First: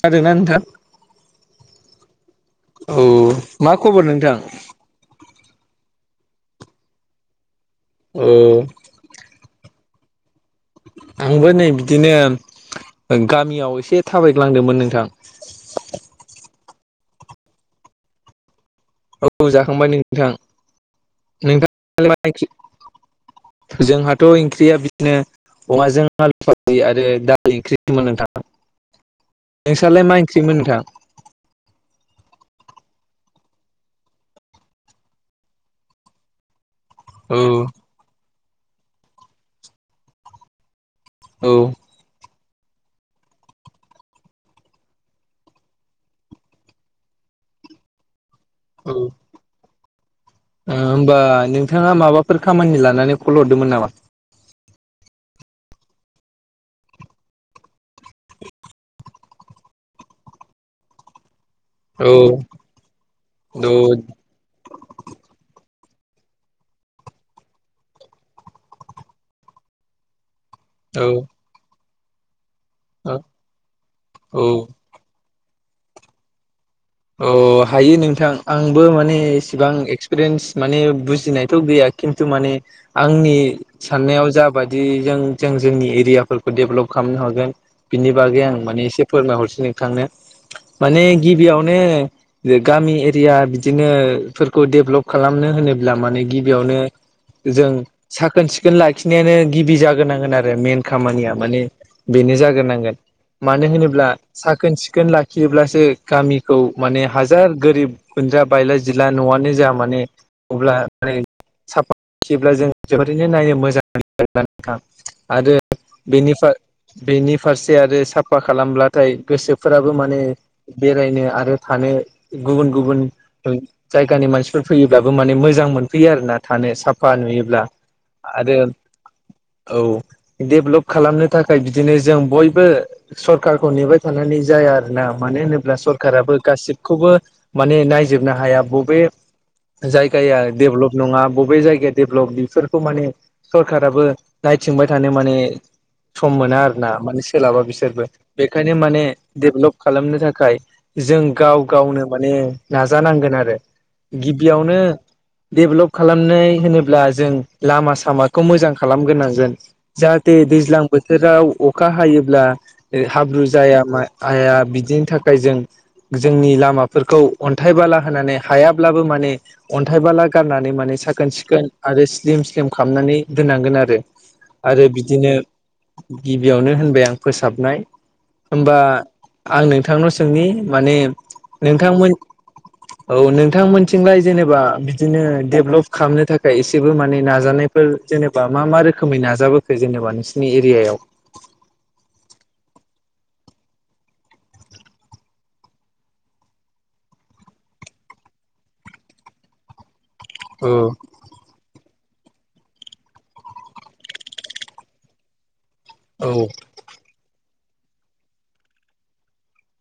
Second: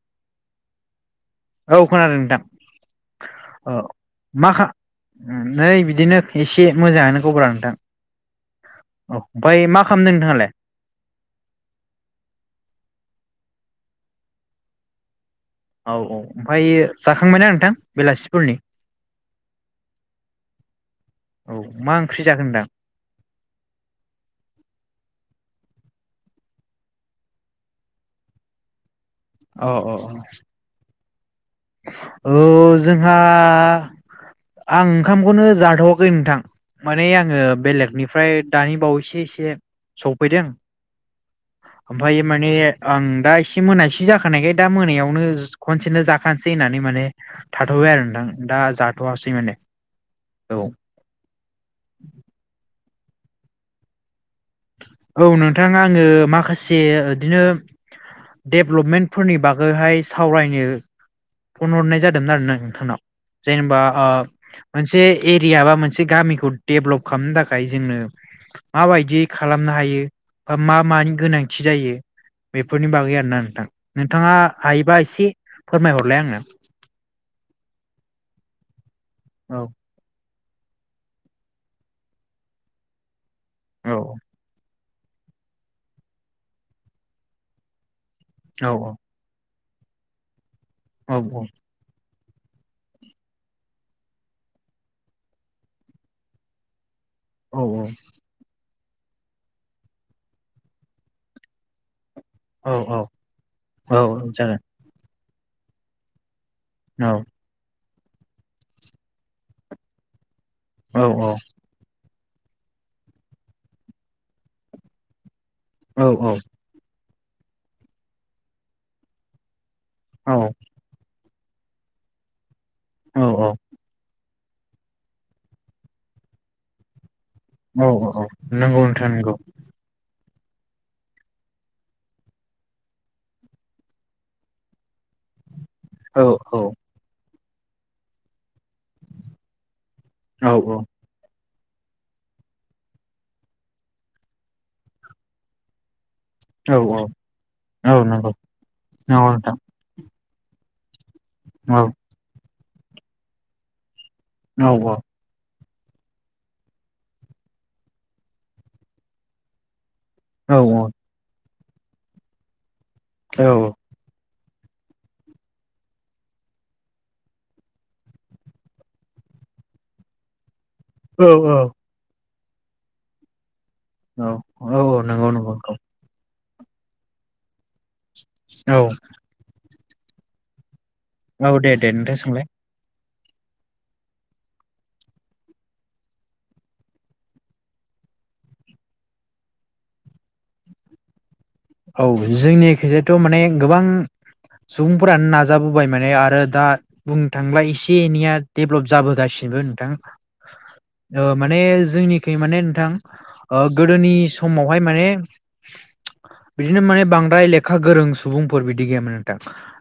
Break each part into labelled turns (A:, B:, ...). A: जादोंना नोंथां?
B: औ खोनादों नोंथां
A: औ मा खबर नोंथां?
B: उम नै बिदिनो ख एसे मोजाङानो गबरा नोंथां,
A: औ
B: औ ओमफाय मा खामदों नोंथाङालाय?
A: आंबो नै बिदिनो गामियाव एसे थाबायग्लांदोमोन नोंथां ।
B: औ औ ओमफ्राय जाखांबायना नोंथां बेलासिफोरनि ।
A: औ जाखांबाय नोंथां
B: औ
A: नोंथाङालाय मा
B: ओंख्रि जाखो
A: ओंखि।
B: नोंथां
A: जोंहाथ' इंख्रिया बिदनो। अमाजों आलु फाजि आरो दालि ओंख्रिमोन नोंथां।
B: अ'
A: नोंस्रालाय
B: अ' अ'
A: मा ओंख्रिमोन नोंथां
B: औ ज जोंहा आं ओंखामखौनो जाथ'वखै नोंथां। माने
A: औ
B: आङो बेलेगनिफ्राय दानि बावैसो एसे सफैदों।
A: औ।
B: ओमफ्राय माने आं दा एसे मोनासे जाखा खानायखाय दा मोनायावनो ज खनसेनो जाखानोसै होन्नानै माने थाथ'बाय आरो नोंथां। दा
A: औ
B: जाथ'वासै माने औ
A: होमबा नोंथाङा माबाफोर खामानि लानानै कल हरदोंमोन नामा
B: औ नोंथाङा आङो माखासे बिदिनो डिभेलपमेन्टफोरनि बागैहाय सावरायनो फन हरनाय
A: औ
B: जादोंमोन आरो ना नोंथांनाव जेनेबा ओ मोनसे एरिया बा मोनसे एसे गामिखौ डेभलप खालामनो थाखाय जोंनो माबायदि खालामनो हायो मा
A: औ
B: मानि गोनांथि जायो बेफोरनि बागै
A: औ
B: आरोना नोंथां नोंथाङा
A: औ
B: हायोबा एसे फोरमायहरलाय आंनो
A: अ हायो नोंथां आंबो माने
B: औ
A: एसिबां एक्सपिरियेन्स माने बुजिनायथ' गैया खिन्थु माने आंनि
B: औ
A: साननायाव जाबाय बिदि जों जों जोंनि एरियाफोरखौ डेभलप खालामनो हागोन बिनि बागै आं
B: औ
A: माने एसे फोरमायहरसै नोंथांनो माने
B: औ
A: गिबियावनो गामि एरिया बिदिनो फोरखौ डेभलप खालामनो होनोब्ला माने गिबियावनो
B: औ
A: जों साखोन सिखोन लाखिनायानो गिबि जाग्रोनांगोन आरो मेन खामानिया माने बेनो
B: औ
A: जाग्रोनांगोन
B: औ
A: मानो होनोब्ला
B: जागोन
A: साखोन सिखोन लाखियोब्लासो गामि खौ माने
B: औ
A: हाजार गोरिब गुन्जा बायला जिला न'आनो जा मानो अब्ला
B: औ
A: मै साफा [inaudible] फैयोब्ला जों जोबोरैनो नायनो मोजांानाङा आरो
B: औ
A: बेनिफ्राय [inaudible] बेनि फारसे आरो साफा खालामब्लाथाय गोसोफोराबो माने बेरायनो आरो थानो गुबुन गुबुन
B: औ औ
A: जायगानि मानसिफोर फोर फैयोब्लाबो माने मोजां मोनफैयो आरोना थानो साफ साफा नुयोब्ला
B: औ औ
A: आरो
B: नंगौ नोंथां नंगौ
A: औ डेभेलप खालामनो थाखाय बिदिनो जों बयबो सरखारारखौ नेबाय थानानै जाया आरोना मानो होनोब्ला
B: औ
A: सरखाराबो गासिबखौबो माने नायजोबनो हाया बबे जायगाया
B: औ
A: डेभेलप नङा बबे जायगाया डेभेलप बेफोरखौ माने सरखाराबो नायथिंबाय थानो माने सम मोना
B: औ
A: आरोना माने सोलाबा
B: नंगौ
A: बिसोरबो
B: नंगौ
A: बेखायनो माने
B: नोंथां
A: डेभेलप खालामनो थाखाय जों गाव
B: औ
A: गावनो माने नाजानांगोन आरो
B: औ
A: गिबियावनो डेभेलप खालामनाय होनोब्ला जों लामा सामाखौ मोजां खालामग्रोनांगोन जाहाथे
B: औ
A: दैज्लां बोथोराव अखा हायोब्ला हाब्रु जाया मा जाया बिदिनि थाखाय जों जोंनि लामाफोरखौ अन्थाइ बाला होनानै हायाब्लाबो माने अन्थाइ बाला गारनानै नानै माने
B: औ
A: साखोन सिखोन आरो स्लिम स्लिम खालामनानै दोननांगोन आरो
B: औ
A: आरो
B: औ नंगौ
A: बिदिनो
B: नंगौ
A: गिबियावनो होनबाय आं फोसाबनाय
B: औ
A: होमबा आं नोंथांनाव सोंनि माने
B: औ दे दे
A: नोंथांमोन
B: नोंथां सोंलाय
A: औ नोंथांमोनथिंलाय जेनेबा बिदिनो डेभेलप खालामनो थाखाय एसेबो माने नाजानायफोर जेनेबा मा मा रोखोमै नाजाबोखो जेनेबा नोंसिनि एरियायाव
B: औ जोंनिथिंजायथ' माने गोबां सुबुंफोरानो नाजाबोबाय माने आरो दा बुंनो थांला एसे एनैया डेभेलप जाबोगासिनो बो नोंथां
A: औ
B: ओ माने जोंनि खै माने नोंथां ओ गोदोनि समावहाय माने
A: औ
B: बिदिनो माने बांद्राय लेखा गोरों सुबुंफोर बिदि गैयामोन नोंथां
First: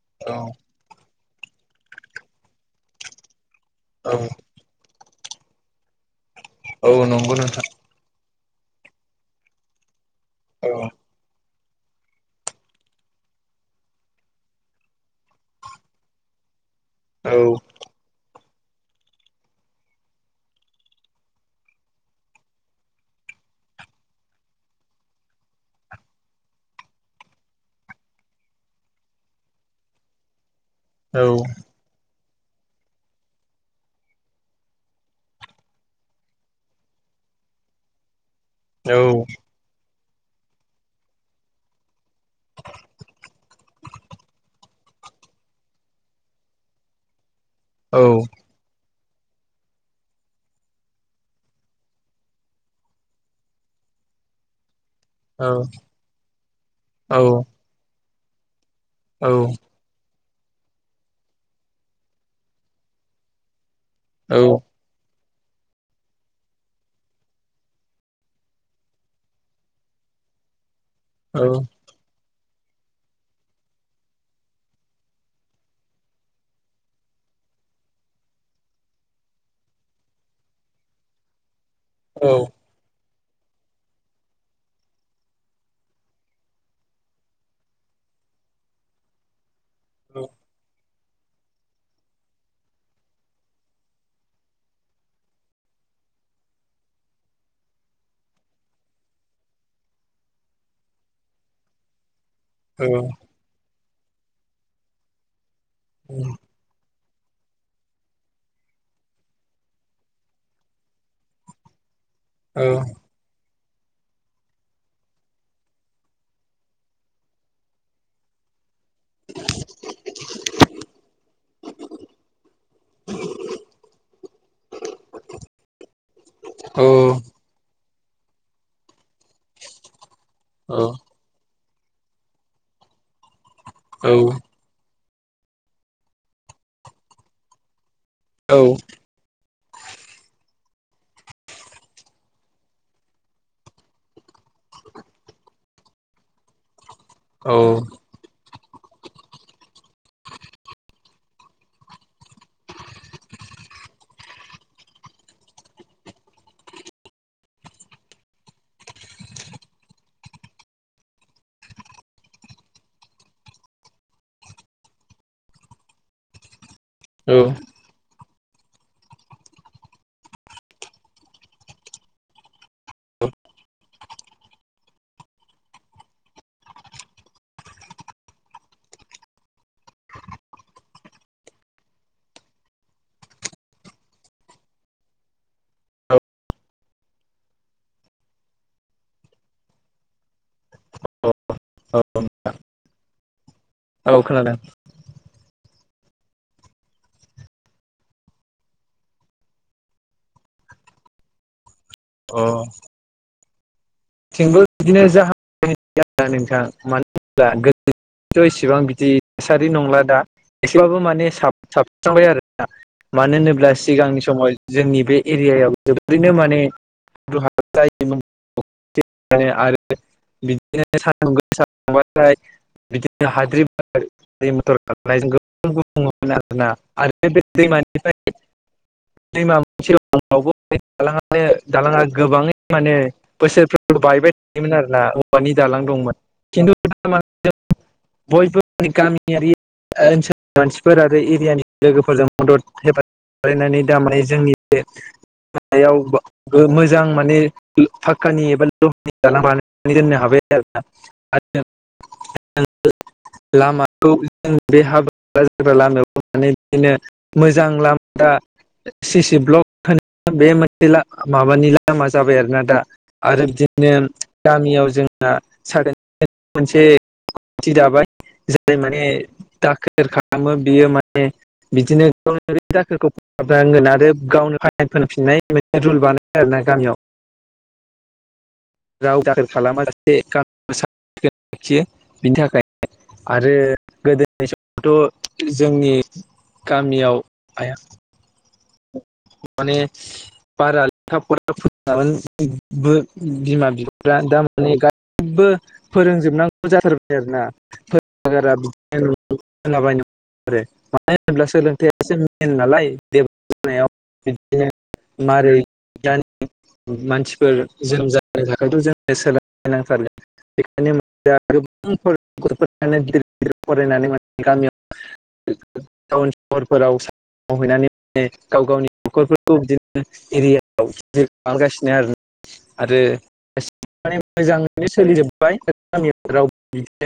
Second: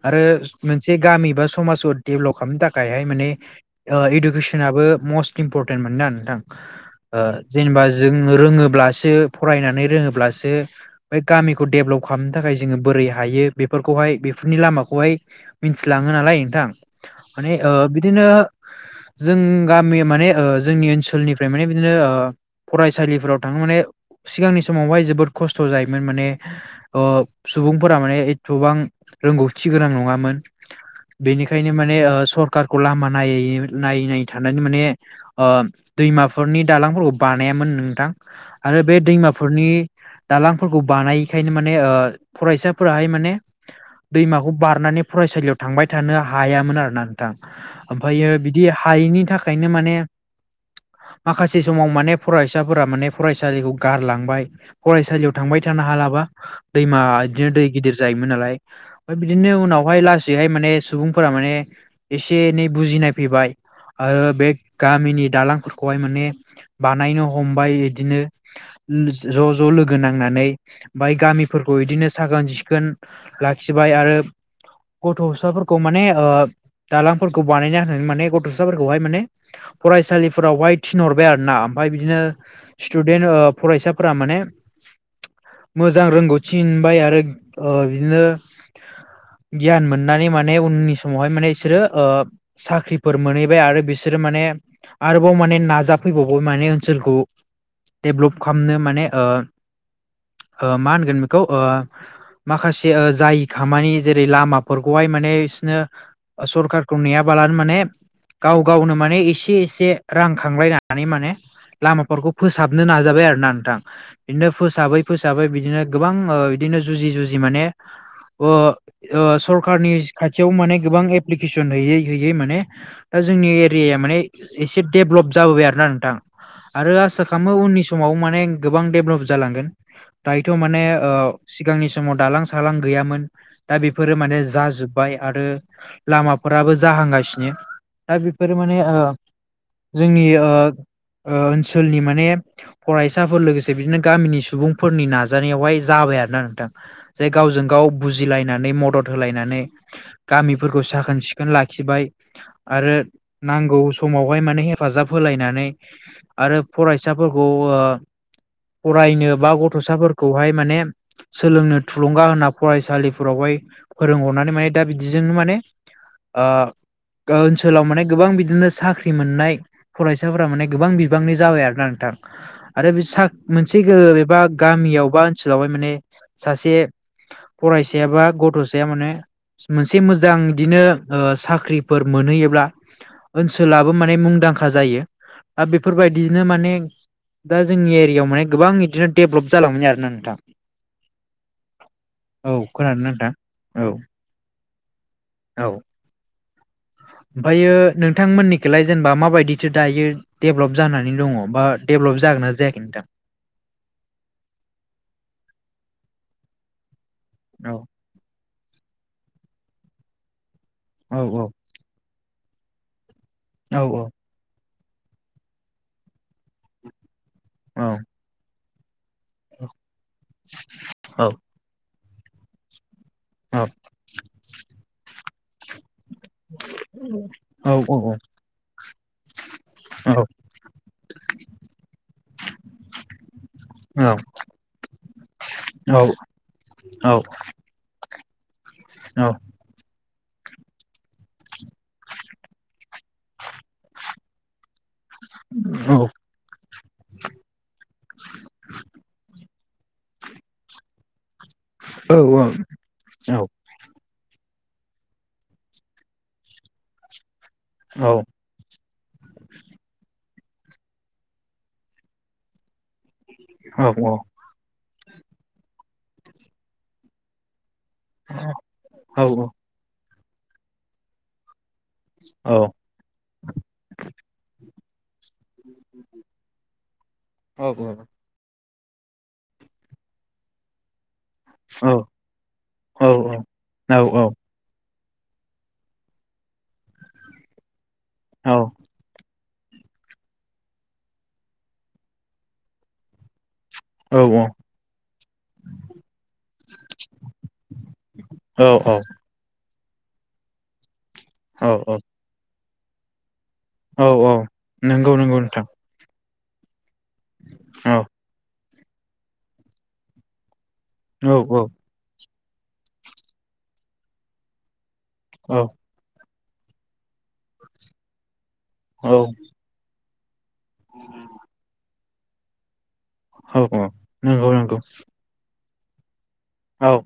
B: आरो मोनसे गामि बा समाजाव डेभेलप खालामनो थाखायहाय माने
A: औ
B: इडुकेसनाबो मस्ट इम्परटेन्टमोन ना नोंथां
A: औ
B: ओ
A: नंगौ नोंथां
B: जेनेबा जों रोंङोब्लासो फरायनानै रोङोब्लासो
A: औ
B: गामिखौ डेभेलप खालामनो थाखाय जोंङो बोरै हायो बेफोरखौहाय बेफोरनि लामाखौहाय मिथिलाङो नालाय नोंथां ओ
A: औ
B: माने ओ बिदिनो जों गामि माने ओ जोंनि ओनसोलनिफ्राय माने बिदिनो ओ फरायसालिफोराव थांङो माने सिगांनि समावहाय जोबोद खस्थ' जायो माने ओ सुबुंफोरा माने एथबां रोंगौथि गोनां नङामोन।
A: औ
B: बेनिखायनो माने ओ सरखारखौ लामा नायै नायै नायै थानानै माने ओ दैमाफोरनि दालांफोरखौ बा नायामोन नोंथां आरो
A: औ
B: बे दैमाफोरनि दांलां फोरखौ बानायिखायनो माने ओ फरायसाफोराहाय माने दैमाखौ बारनानै फरायसालियाव थांबाय थानो हायामोन आरोना नोंथां
A: औ
B: ओमफ्रायो बिदि हायैनि थाखायनो माने माखासे समाव माने फरायसाफोरा माने फरायसालिखौ गारलांबाय फरायसा
A: औ
B: थांबाय थानो हालाबा दैमा
A: औ
B: बिदिनो दै गिदिर जायोमोन नालाय ओमफ्राय
A: औ
B: बिदिनो उनावहाय ला सैहाय माने सुबुंफोरा माने एसे एनै बुजिनाय फैबाय आरो
A: औ
B: बे गामिनि दालांफोरखौहाय माने बानायनो हमबाय बिदिनो ज' ज' लोगो नांना नै गामिफोरखौ बिदिनो साखोन सिखोन लाखिबाय आरो गथ'साफोरखौ माने ओ दालांफोरखौ बानायना होननानै माने गथ'साफोरखौहाय माने फरायसालिफोरावहाय थिनहरबाय आरो ना ओमफ्राय बिदिनो स्टुडेन्ट फरायसाफोरा माने मोजां रोंगौथि मोनबाय आरो ओ बिदिनो गियान मोननानै माने उननि समावहाय माने बिसोरो ओ साख्रिफोर मोनहैबाय आरो बिसोरो माने आरोबाव माने नाजाफैबावबाय माने ओनसोलखौ डेभलप खालामनो माने ओ ओ मा होनगोन बेखौ ओ माखासे जायि खामानि जेरै लामाफोरखौहाय माने बिसोरनो सरखारखौ नेयाबालानो माने गाव गावनो माने एसे एसे रां खांलायनानै माने लामा फोरखौ फोसाबनो नाजाबाय आरो ना नोंथां बिनि उनाव फोसाबै फोसाबै बिदिनो गोबां बिदिनो जुजि-जुजि माने ओ ओ सरखारनि खाथियाव माने गोबां एप्लिकेसन हैयै हैयै माने दा जोंनि एरि या माने एसे डेभलप जाबोबाय आरोना नोंथां आरो आसा खालामो उननि सम आव माने गोबां डेभलप जालांगोन दायोथ' माने ओ सिगांनि समाव दालां सालां गैयामोन दा बेफोरो माने जाजोब बाय आरो लामाफोराबो जाहांगासिनो दा बेफोर माने
A: औ
B: ओ जोंनि ओ ओ-ओनसोलनि माने फरायसाफोर लोगोसे बिदिनो गामिनि सुबुंफोरनि नाजानायावहाय जाबाय आरोना नोंथां जाय गावजों गाव बुजिलाय नानै मदद होलायनानै गामिफोरखौ साखोन सिखोन लाखिबाय आरो नांगौ समावहाय माने हेफाजाब होलायनानै आरो फरायसाफोरखौ ओ [inaudible] फरायनो बा गथ'साफोरखौहाय माने सोलोंनो थुलुंगा होना फरायसालिफोरावहाय फोरोंहरनानै माने दा बिदिजोंनो माने ओ
A: औ
B: ओनसोलाव माने गोबां बि दिनो साख्रि मोननाय फरायसाफोरा माने गोबां बिबांनि जाबाय आरोना नोंथां आरो बे सा मोनसे ‌गो एबा गामियाव बा ओनसोलावहाय माने सासे फरायसाया बा गथ'साया माने मोनसे मोजां बिदिनो ओ साख्रिफोर मोनहैयोब्ला ओनसोलाबो माने मुंदांखा जायो आ बेफोरबायदिनो माने दा जोंनि एरियायाव माने गोबां इदिनो डेभलप जालांबाय आरोना नोंथां [inaudible] औ खोनादो ना नोंथां?
A: औ खोनादों।
B: औ [inaudible] ओमफ्रायो नोंथांमोननिखैलाय जेनेबा माबायदिथो दायो डेभलप जानानै दङ बा डेभेलप
A: अ
B: जागोनना जायाखै नोंथां?
A: थिंबो बिदिनो जाहांबाय नोंथां मानो होनोब्ला
B: औ
A: गोदोथ' एसे इसिबां बिदि थासारि नंला दा एसेबाबो
B: औ
A: माने
B: औ
A: साब साबस्रांबाय आरो दा मानो होनोब्ला
B: औ
A: सिगांनि समाव जोंनि बे एरियायाव जोबोरैनो मान
B: औ
A: [unintelligible] [unintelligible] [unintelligible] [unintelligible]
B: औ औ औ
A: दैमा
B: औ
A: मोनसेवबो बे दालांआनो दालांआ गोबाङै माने बोसोरफ्रोमबो बायबाय थायोमोन आरो ना औवानि दालां
B: औ
A: दंमोन खिन्थु [unintelligible] बयबो माने
B: औ
A: गामियारि ओनसोल मानसिफोर आरो एरियानि लोगोफोरजों मदद हेफाजाबनानै दामानि जोंनि बे माबायाव मोजां माने फाक्कानि एबा लहानि दालां बाना नो दोन्नो हाबाय आरो ना?
B: औ औ औ
A: [unintelligible] मोजां लामा सिसि ब्लक होन बे मोनसे ला माबानि लामा जाबाय आरोना दा आरो बिदिनो गामियाव जों [unintelligible] [unintelligible] खालामो बियो माने [unintelligible] गामियाव
B: औ औ
A: रावबो दाखोर खालामा जासे गामियाव साफ लाखियो बिनि थाखायनो आरो गोदोनि समावथ' जोंनि गामियाव आया
B: औ
A: माने बारा लेखा फरा फोन बो बिमा [unintelligible]
B: औ
A: लाबायनो आरो मानो होनोब्ला
B: औ औ
A: सोलोंथायासो मेन नालाय [unintelligible]
B: औ नंगौ नंगौ नोंथां
A: मानसिफोर
B: औ
A: जोनोम जोनोम जानो थाखायथ' जोंनो सोलाय नांथारगोन
B: औ औ
A: [unintelligible]
B: औ
A: टाउन सहरफोराव साख्रि मावहैनानै मान गाव गावनि
B: औ
A: न'खरफोरखौ बिदिनो एरिया गिदिर खालामारगासिनो आरो
B: औ
A: आरो
B: औ
A: माने
B: नंगौ नंगौ
A: मोजाङैनो सोलिजोबबाय
B: औ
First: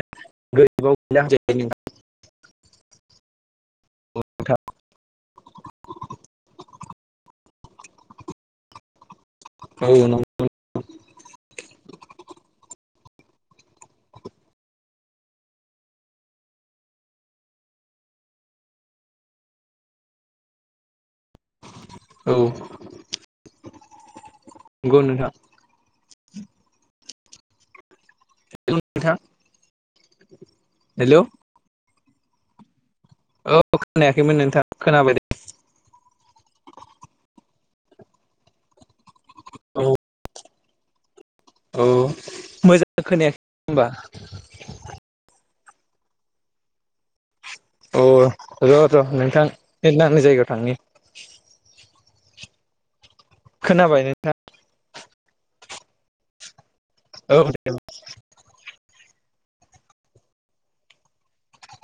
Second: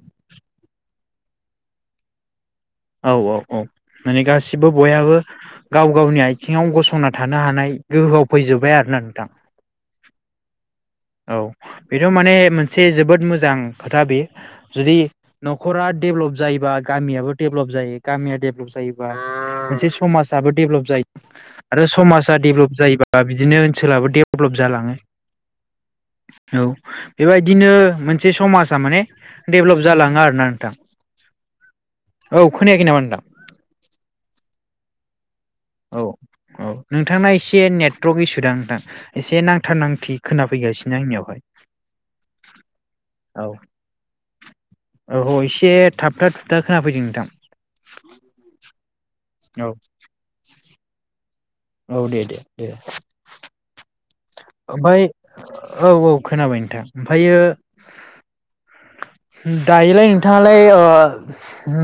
A: गि [unintelligible]
B: औ औ औ माने गासिबो बयाबो गाव गावनि आयथिङाव गसंना थानो हानाय गोहोआव फैजोबबाय आरोना नोंथां
A: औ नंगौ [unintelligible]
B: औ बेथ' माने मोनसे जोबोद मोजां खोथा बे जुदि न'खरा डेभलप जायोबा गामियाबो डेभलप जायो गामिया डेभलप जायोबा मोनसे समाजाबबो डेभलप जायो। आरो
A: औ
B: समाजा डेभ्लप जायोबा बिदिनो ओनसोलाबो डेभ्लप जालाङो।
A: नंगौ नोंथां
B: औ बेबायदिनो मोन मोनसे समाजा
A: हेल'
B: माने
A: नोंथां
B: डेभलप जालाङो आरोना नोंथां
A: हेलौ
B: औ खोनायाखै नामा नोंथां?
A: औ खोनायाखैमोन नोंथाङा खोनाबाय दे।
B: औ औ नोंथांना एसे नेटवर्क इसुदां नोंथां एसे नांथार
A: औ
B: नांथि खोनाफैगासिनो आंनियावहाय।
A: औ मोजां खोनायाखै
B: औ
A: होनबा?
B: औ औ एसे थाबथा थुथा खोनाफैदों नोंथां।
A: अ र' र' नोंथां
B: औ
A: नेट नांनाय जायगायाव थांनि।
B: औ दे दे दे।
A: खोनाबाय नोंथां?
B: ओमफ्राय औ औ खोनाबाय नोंथां। ओमफ्रायो
A: औ दे।
B: दायोलाय नोंथाङालाय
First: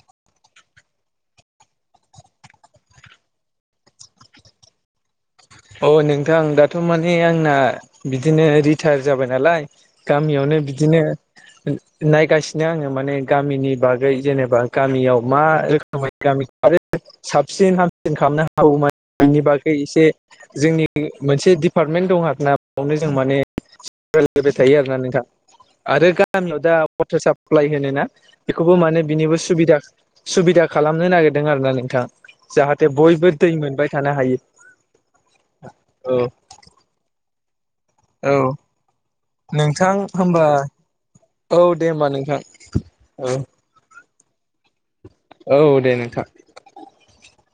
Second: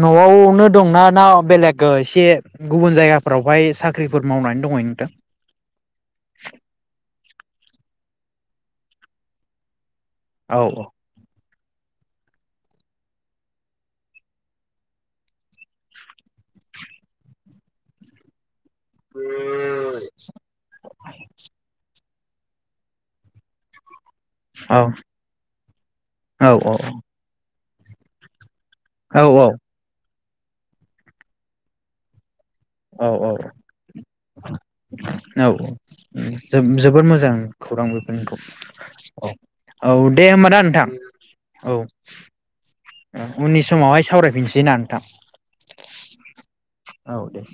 B: न'आवनो दंना ना बेलेग एसे गुबुन जायगाफोरावहाय साख्रिफोर मावनानै दङ नोंथां।
A: अ नोंथां दाथ' माने आंना बिदिनो रिटायार जाबाय नालाय। गामियावनो
B: औ
A: बिदिनो नायगासिनो आङो माने गामिनि बागै जेनेबा गामियाव मा रोखोमै गामि आरो साबसिन हामसिन खालामनो हमनि बागै एसे जोंनि मोनसे दिडिपार्टमेन्ट दं आरो नामावनो जों माने बाय थायो
B: औ
A: आरोना नोंथां आरो गामियाव
B: औ
A: दा
B: औ
A: वाटार साप्लाइ होनो ना? बेखौबो माने बिनिबो सुबिदा सुबिदा खालामनो नागिरदों आरो ना नोंथां। जाहाथे
B: औ
A: बयबो दै
B: औ
A: मोनबाय थानो हायो।
B: औ
A: औ
B: जोबोर मोजां। खौरां
A: औ
B: औ औ दे होमबा दे नोंथां औ।
A: दे होमबा नोंथां औ
B: उननि समावहाय सावरायफिनसै ना नोंथां
A: औ दे नोंथां
B: औ दे। [inaudible]